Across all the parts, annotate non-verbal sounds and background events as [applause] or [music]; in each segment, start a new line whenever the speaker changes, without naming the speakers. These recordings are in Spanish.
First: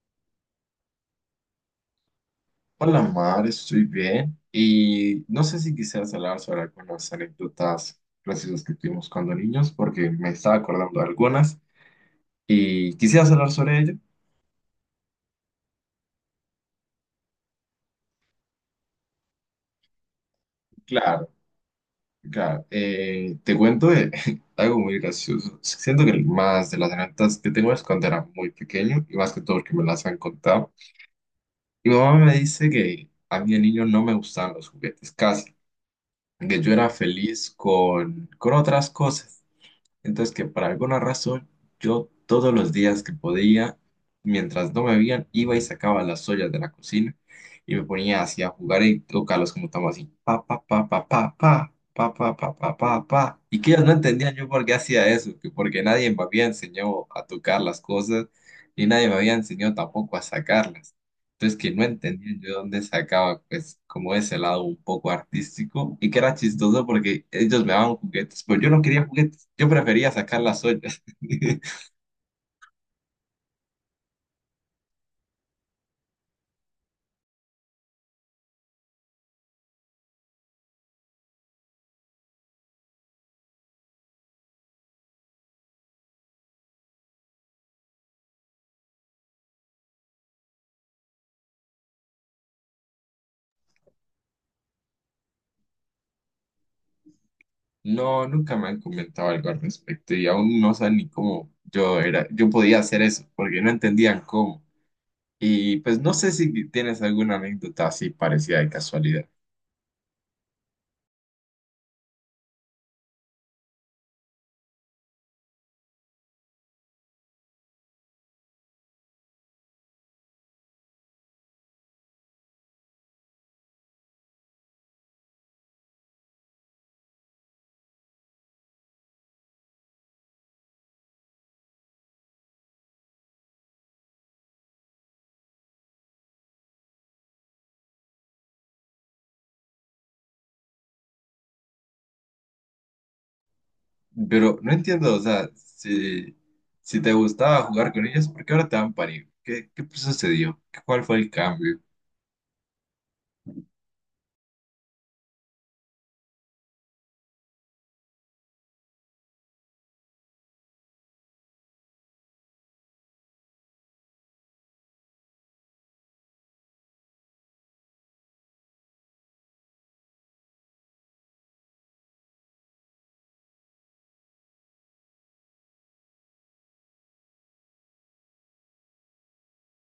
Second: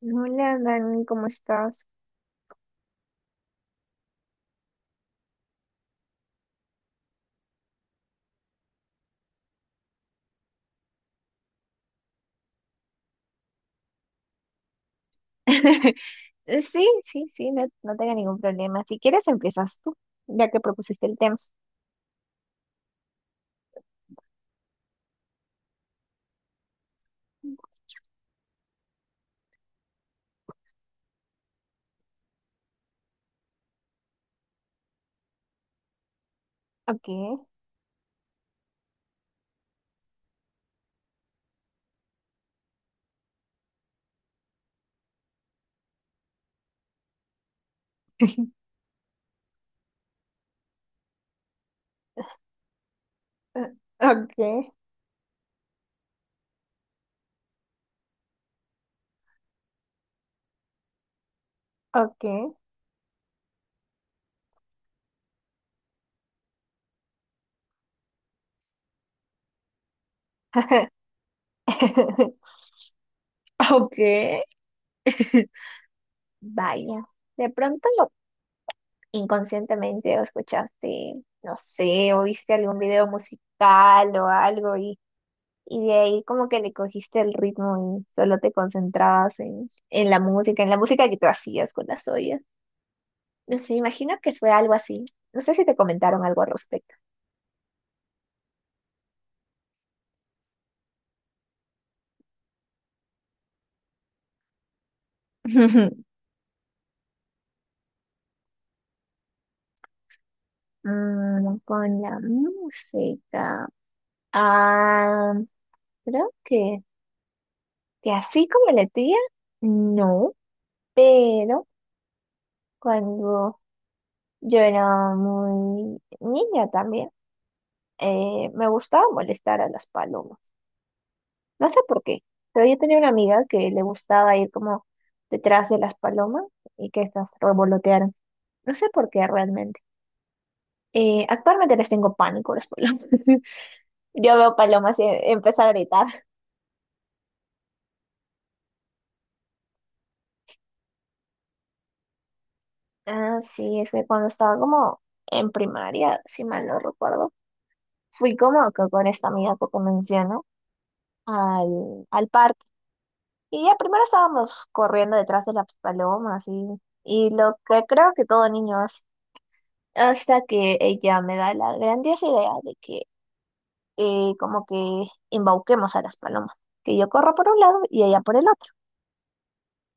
Hola, Dani, ¿cómo estás?
Hola Mar, estoy bien y no sé si quisieras hablar sobre algunas anécdotas graciosas que tuvimos cuando niños, porque me estaba acordando de algunas y quisieras hablar sobre ello.
[laughs] Sí, no tengo ningún problema. Si quieres, empiezas tú, ya que propusiste el
Claro,
tema.
claro. Te cuento de [laughs] algo muy gracioso. Siento que más de las anécdotas que tengo es cuando era muy pequeño y más que todo porque me las han contado. Mi mamá me dice que a mí de niño no me gustaban los juguetes, casi, que yo era
Okay,
feliz con otras cosas. Entonces que por alguna razón yo todos los días que podía, mientras no me veían, iba y sacaba las ollas de la cocina y me ponía así a jugar y tocarlos como estamos así, pa, pa, pa, pa, pa, pa, pa, pa, pa, pa, pa, pa. Y que
eh,
ellos no entendían yo por
okay,
qué hacía eso, que porque nadie me había enseñado a tocar las cosas y nadie me había enseñado tampoco a sacarlas. Entonces que no entendía yo
okay,
de dónde sacaba pues como ese lado un poco artístico y que era chistoso porque ellos me daban juguetes, pero yo no quería juguetes, yo prefería sacar las ollas. [laughs]
[laughs] okay. [laughs] Vaya, de pronto inconscientemente o escuchaste, no sé, o viste algún video musical o algo y de ahí como que le cogiste el ritmo y solo te concentrabas en la música, en la música que tú hacías con las ollas. No sé, imagino que fue algo así. No sé si te comentaron algo al respecto.
No, nunca me han comentado algo al respecto y aún no saben ni cómo yo era, yo podía hacer eso porque no entendían cómo. Y pues no
[laughs]
sé si tienes alguna anécdota así parecida de casualidad,
Mm, con la música. Ah, creo que así como la tía, no, pero cuando yo era muy niña también, me gustaba molestar a las palomas. No sé por qué, pero yo tenía una amiga que le gustaba ir como detrás de las palomas y que estas revolotearan. No sé por qué realmente. Actualmente les tengo pánico a las palomas. [laughs] Yo veo
pero no
palomas y
entiendo, o sea,
empiezo a gritar.
si te gustaba jugar con ellos, ¿por qué ahora te dan pánico? ¿Qué sucedió? ¿Cuál fue el cambio?
Ah, sí, es que cuando estaba como en primaria, si mal no recuerdo, fui como que con esta amiga que te menciono al parque. Y ya primero estábamos corriendo detrás de las palomas y lo que creo que todo niño hace. Hasta que ella me da la grandiosa idea de que como que embauquemos a las palomas. Que yo corro por un lado y ella por el otro.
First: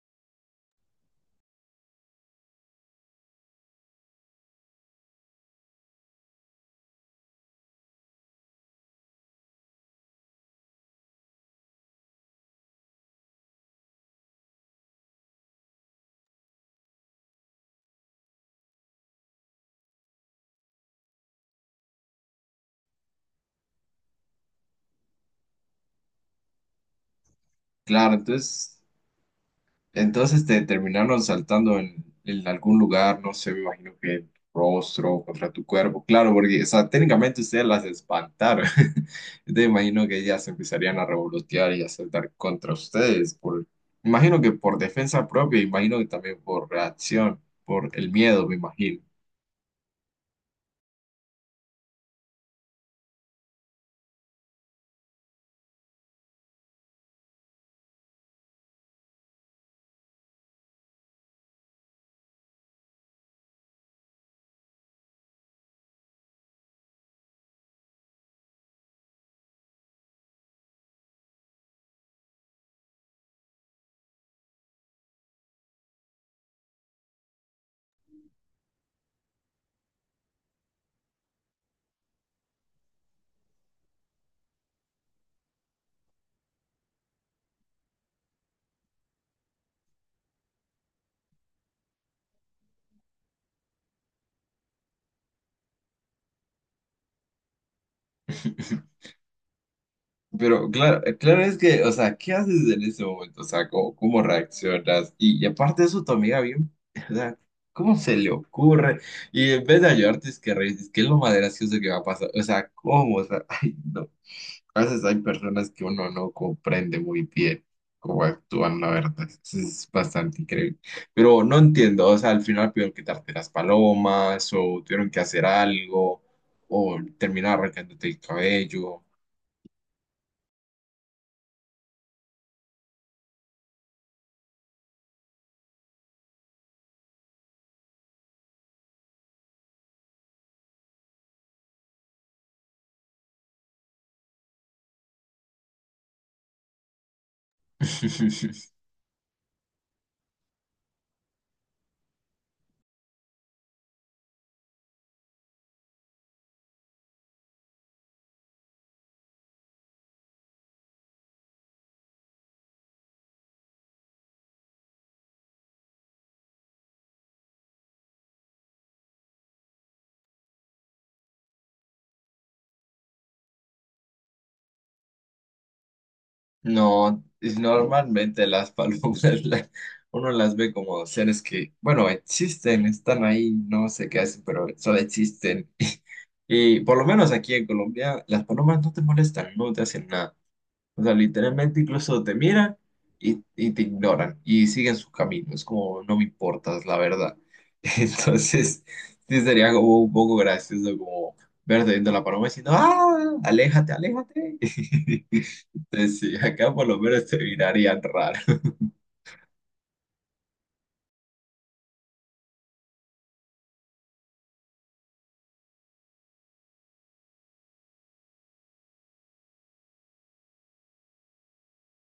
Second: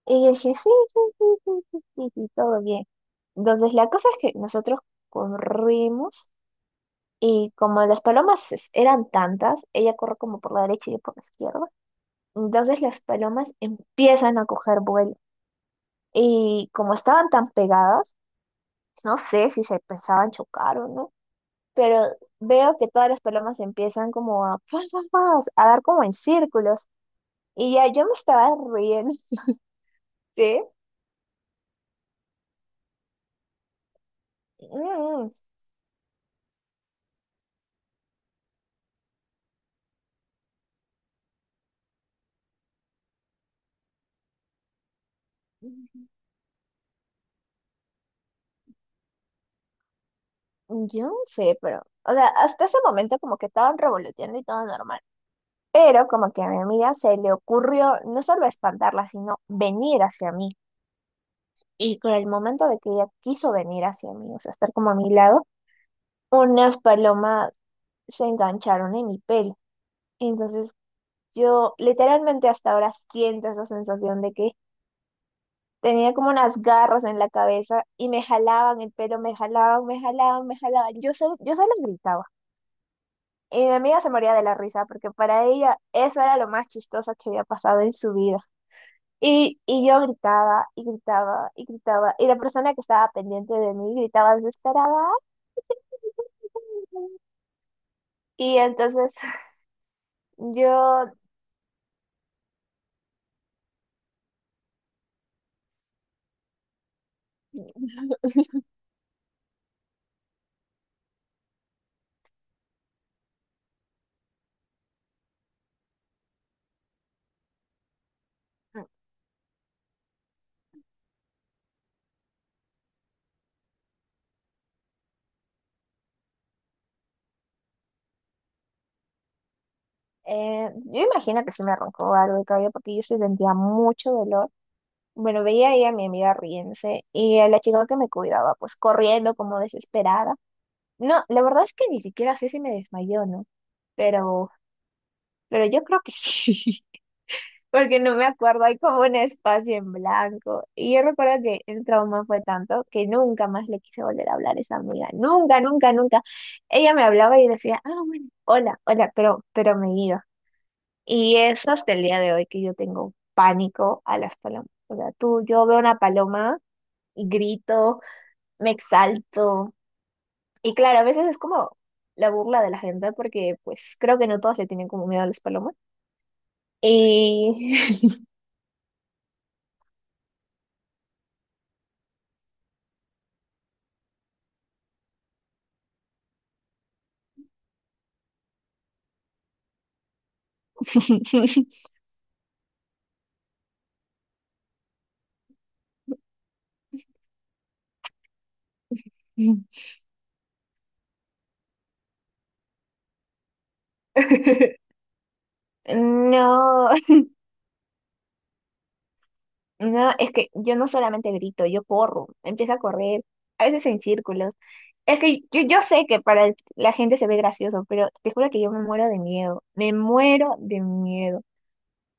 Y yo dije, sí, sí, sí, sí, sí, sí, sí, sí, todo bien. Entonces, la cosa es que nosotros corrimos y como las palomas eran tantas, ella corre como por la derecha y yo por la izquierda. Entonces, las palomas empiezan a coger vuelo. Y como estaban tan pegadas, no sé si se pensaban chocar o no, pero veo que todas las palomas empiezan como a, ¡fua, fua, fua!, a dar como en círculos. Y ya yo me
Claro,
estaba
entonces,
riendo. [laughs]
entonces
¿Sí?
te terminaron saltando en algún lugar, no sé, me imagino que el rostro
Mm.
contra tu cuerpo, claro, porque, o sea, técnicamente ustedes las espantaron, [laughs] entonces me imagino que ellas empezarían a revolotear y a saltar contra ustedes, por, imagino que por defensa propia, imagino
Mm.
que también por reacción, por el miedo, me imagino.
Yo no sé, pero, o sea, hasta ese momento como que estaban revoloteando y todo normal. Pero como que a mi amiga se le ocurrió no solo espantarla, sino venir hacia mí. Y con el momento de que ella quiso venir hacia mí, o sea, estar como a mi lado, unas palomas se engancharon en mi pelo. Entonces yo literalmente hasta ahora siento esa sensación de que tenía como unas garras en la cabeza y me jalaban el pelo, me jalaban, me jalaban, me jalaban. Yo solo gritaba. Y mi amiga se moría de la risa porque para ella eso era lo más chistoso que había pasado en su vida. Y yo gritaba y gritaba y gritaba y la persona que estaba pendiente de mí gritaba desesperada. Y entonces [laughs]
Pero claro,
yo,
claro es que, o sea, ¿qué haces en ese momento? O sea, ¿cómo reaccionas? Y aparte de eso, tu amiga bien, [laughs] o sea, ¿cómo se le ocurre? Y en vez de ayudarte, es que reír, es que es lo más gracioso que va a pasar. O sea, ¿cómo? O sea, [laughs] ay, no. A veces hay personas que uno no comprende muy bien cómo actúan, la verdad. Eso es bastante increíble. Pero no entiendo, o sea, al final pidieron que las palomas, o tuvieron que hacer algo, o terminar arrancándote el cabello.
yo imagino que sí me arrancó algo de cabello porque yo sí sentía mucho dolor. Bueno, veía ahí a mi amiga riéndose y a la chica que me cuidaba pues corriendo como desesperada. No, la verdad es que ni siquiera sé si me desmayó, ¿no? Pero, pero yo creo que sí. [laughs] Porque no me
[laughs]
acuerdo, hay como un espacio en blanco. Y yo recuerdo que el trauma fue tanto que nunca más le quise volver a hablar a esa amiga, nunca, nunca, nunca. Ella me hablaba y decía, ah, bueno, hola, hola, pero me iba. Y eso hasta el día de hoy que yo tengo pánico a las palomas. O sea, tú, yo veo una paloma y grito, me exalto. Y claro, a veces es como la burla de la gente porque pues creo que no todos se tienen como miedo a las palomas.
No, es
Y...
normalmente las palomas, [laughs] la- uno las ve como seres que, bueno, existen, están ahí, no sé qué hacen, pero solo existen. [laughs] Y por lo menos aquí en Colombia, las palomas no te molestan, no te hacen nada. O sea, literalmente
[laughs]
incluso te miran y te ignoran y siguen su camino. Es como, no me importas, la verdad. [laughs] Entonces, sí sería como un poco gracioso como verte viendo la paloma diciendo, ¡ah! ¡Aléjate, aléjate!
[laughs]
[laughs] Entonces, sí, acá por
No,
lo
[laughs]
menos te mirarían raro. [laughs]
no, es que yo no solamente grito, yo corro, empiezo a correr, a veces en círculos. Es que yo sé que para la gente se ve gracioso, pero te juro que yo me muero de miedo, me muero de miedo.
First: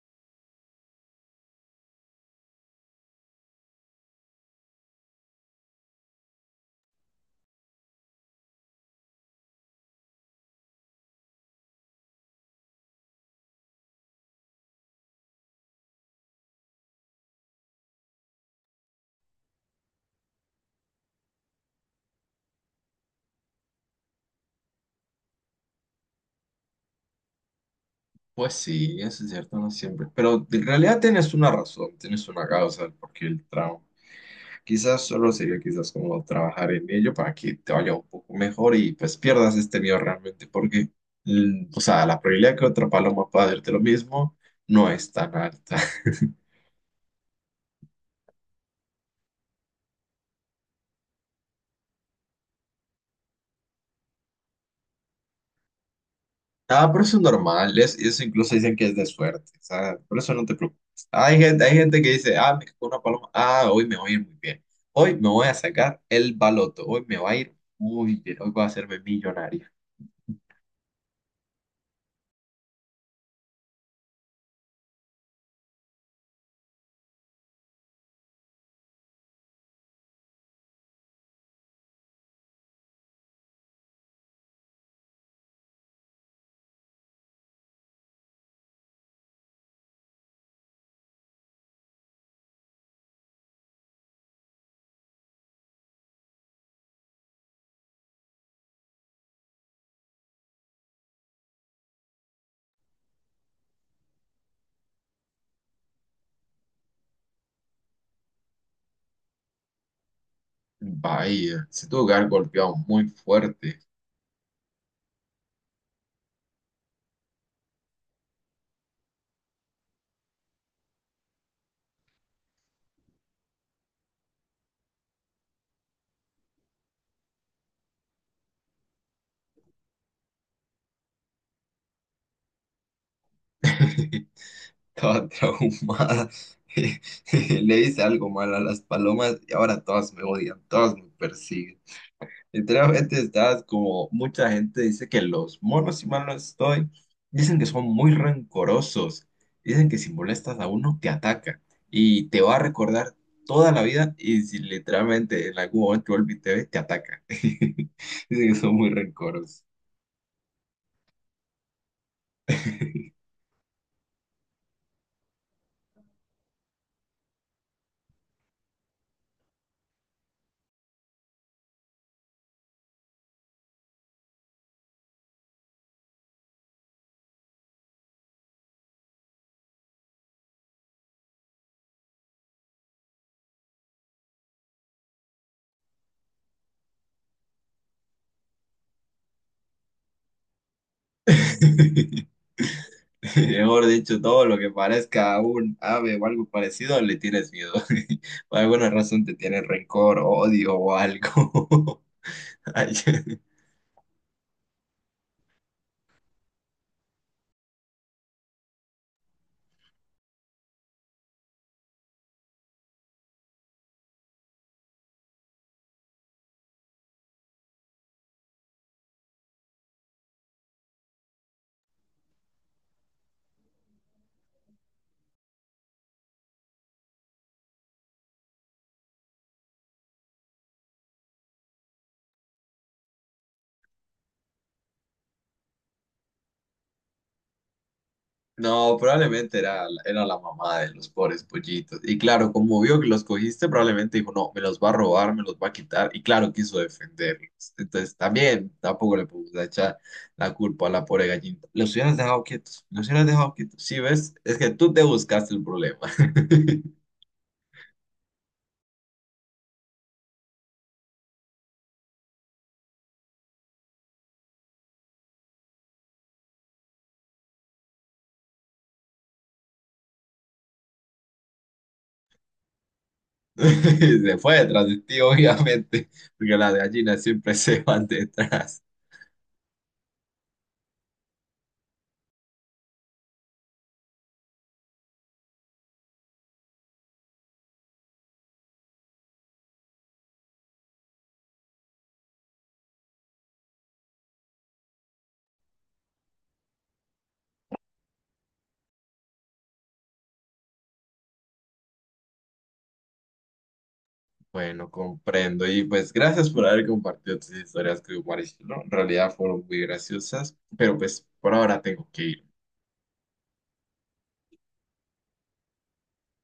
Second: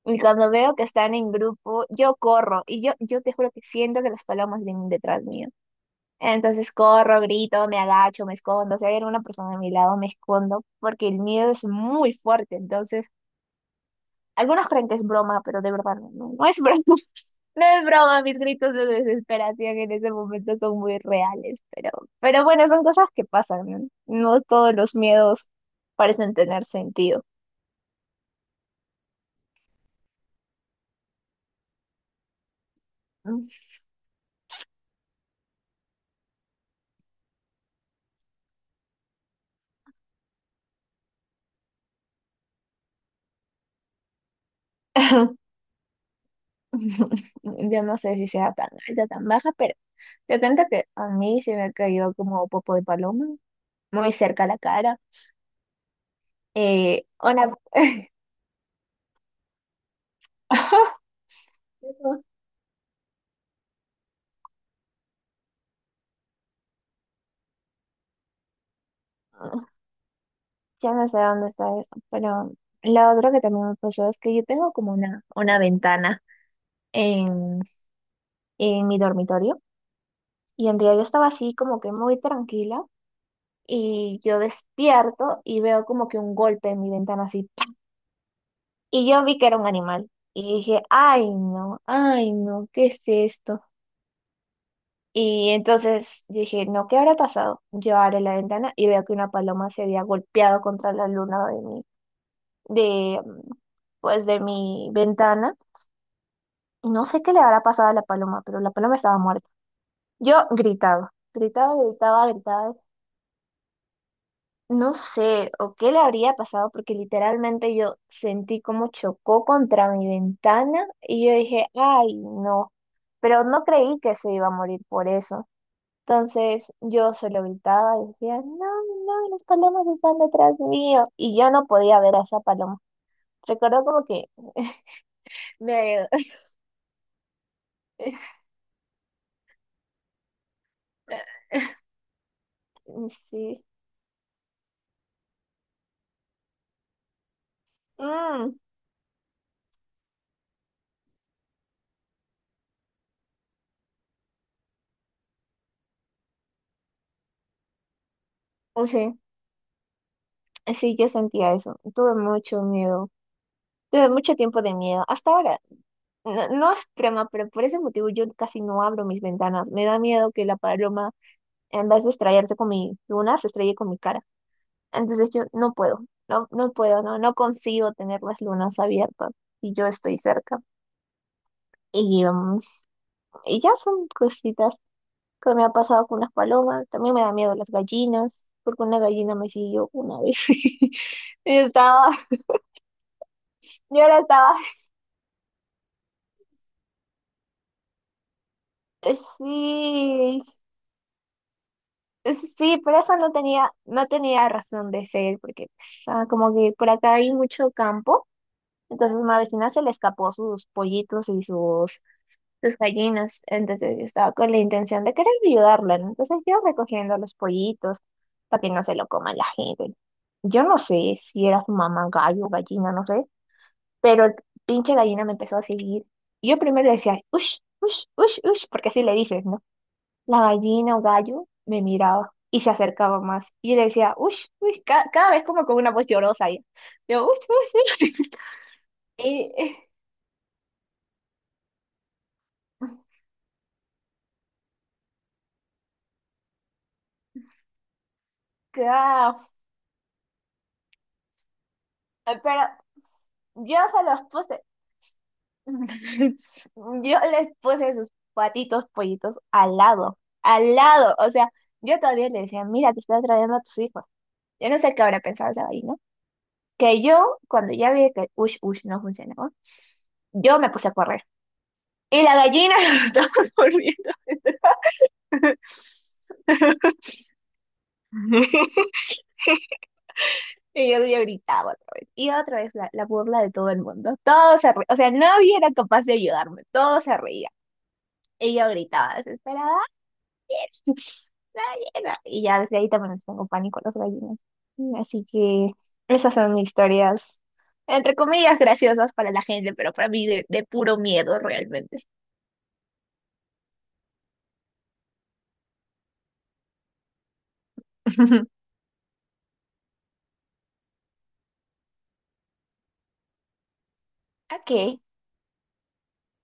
Y cuando veo que están en grupo, yo corro yo te juro que siento que las palomas vienen detrás mío. Entonces corro, grito, me agacho, me escondo. Si hay alguna persona a mi lado, me escondo porque el miedo es muy fuerte. Entonces... Algunos creen que es broma, pero de verdad no es broma. [laughs] No es broma, mis gritos de desesperación en ese momento son muy reales, pero bueno, son cosas que pasan, ¿no? No todos los miedos parecen tener sentido.
Pues sí, eso es cierto, no siempre. Pero en realidad tienes una razón, tienes una causa porque el trauma. Quizás solo sería quizás como trabajar en ello para que te vaya un poco mejor y pues pierdas este miedo realmente, porque, o sea, la probabilidad que otra paloma pueda hacerte lo mismo no es tan
[laughs]
alta. [laughs]
Yo no sé si sea tan alta, tan baja, pero te cuento que a mí se me ha caído como popo de paloma, muy cerca a la cara.
Ah, pero
Eh,
eso es
una,
normal, es, eso incluso dicen que es de suerte, o sea, por eso no te preocupes. Hay gente que dice,
[laughs]
ah, me cagó una paloma, ah, hoy me voy a ir muy bien, hoy me voy a sacar el baloto, hoy me va a ir muy bien, hoy voy a hacerme millonario.
Ya no sé dónde está eso, pero lo otro que también me pasó es que yo tengo como una ventana en, en mi dormitorio y un día yo estaba así como que muy tranquila y yo despierto y veo como que un golpe en mi ventana así ¡pa!, y yo vi que era un animal y dije, ay no, ¿qué es esto? Y entonces dije, no, ¿qué habrá pasado? Yo abro la ventana y veo que una paloma se había golpeado contra la luna de, pues de mi ventana. Y no sé qué le habrá pasado a la paloma, pero la paloma estaba muerta. Yo gritaba,
Vaya,
gritaba,
si tu
gritaba,
hogar
gritaba.
golpeado muy fuerte.
No sé, o qué le habría pasado, porque literalmente yo sentí como chocó contra mi ventana y yo dije, ay, no. Pero no creí que se iba a morir por eso. Entonces yo solo gritaba y decía, no, no, las palomas están detrás mío. Y yo no podía ver a esa paloma. Recuerdo como que
[laughs]
[laughs]
Estaba
me...
traumada. [laughs] Le hice algo mal a las palomas y ahora todas me odian, todas me
[laughs]
persiguen. Literalmente estás
Sí.
como mucha gente dice que los monos, si mal no estoy, dicen que son muy
Mm,
rencorosos. Dicen que si molestas a uno te ataca y te va a recordar toda la vida y si literalmente en algún momento vuelve y te ve, te ataca. [laughs] Dicen que son muy
sí.
rencorosos.
Sí, yo sentía eso. Tuve mucho miedo. Tuve mucho tiempo de miedo. Hasta ahora, no, no es broma, pero por ese motivo yo casi no abro mis ventanas. Me da miedo que la paloma, en vez de estrellarse con mi luna, se estrelle con mi cara. Entonces yo no puedo, no, no puedo, no, no consigo tener las lunas abiertas y yo estoy cerca. Y, um, y ya son cositas que me ha pasado con las palomas. También me da miedo las gallinas, porque una gallina me siguió una vez. [laughs] Y estaba...
[laughs] [laughs] Mejor
Yo la
dicho, todo
estaba
lo que parezca un ave o algo parecido, le tienes miedo. [laughs] Por alguna
Eh,
razón te tienes rencor,
Sí,
odio o algo. [laughs]
sí,
Ay,
pero eso no
[laughs]
tenía, no tenía razón de ser, porque pues, ah, como que por acá hay mucho campo, entonces mi vecina se le escapó sus pollitos sus gallinas, entonces yo estaba con la intención de querer ayudarla, ¿no? Entonces yo recogiendo los pollitos para que no se lo coma la gente. Yo no sé si era su mamá gallo, gallina, no sé, pero el pinche gallina me empezó a seguir. Yo primero le decía, ush, ush, ush, ush, porque así le dices, ¿no? La gallina o gallo me miraba y se acercaba más. Y yo le decía, ush, ush, cada vez como con una voz llorosa. Y yo, ush, ush, ush.
no,
[laughs] Y,
probablemente
eh,
era la mamá de los pobres pollitos. Y claro, como vio que los cogiste, probablemente dijo, no, me los va a robar, me los va a quitar. Y claro, quiso defenderlos. Entonces también tampoco le
ca-
podemos echar la culpa a la pobre gallinita. Los hubieras dejado
pero
quietos, los hubieras dejado
yo
quietos. Sí,
se los
ves, es
puse,
que tú te buscaste el problema.
[laughs]
[laughs]
yo les puse sus patitos pollitos al lado, al lado. O sea, yo todavía le decía, mira, te estás trayendo a tus hijos. Yo no sé qué habrá pensado esa gallina. Que yo, cuando ya vi que ush, ush no funcionaba, yo me puse a correr. Y la gallina [laughs] estaba
[laughs] Se fue detrás de ti, [laughs] obviamente, porque las
[laughs]
gallinas siempre se [laughs] van detrás.
Yo gritaba otra vez. Y otra vez la burla de todo el mundo. Todos se reían. O sea, nadie era capaz de ayudarme. Todos se reían. Y yo gritaba desesperada, "¡Daniel! ¡Daniel!". Y ya desde ahí también les tengo pánico a las gallinas. Así que esas son mis historias, entre comillas, graciosas para la gente, pero para mí de puro miedo realmente.
Bueno, comprendo. Y pues gracias por haber compartido tus historias con
[laughs]
Mauricio, ¿no? En realidad fueron muy graciosas, pero pues por ahora tengo que ir.
Ok,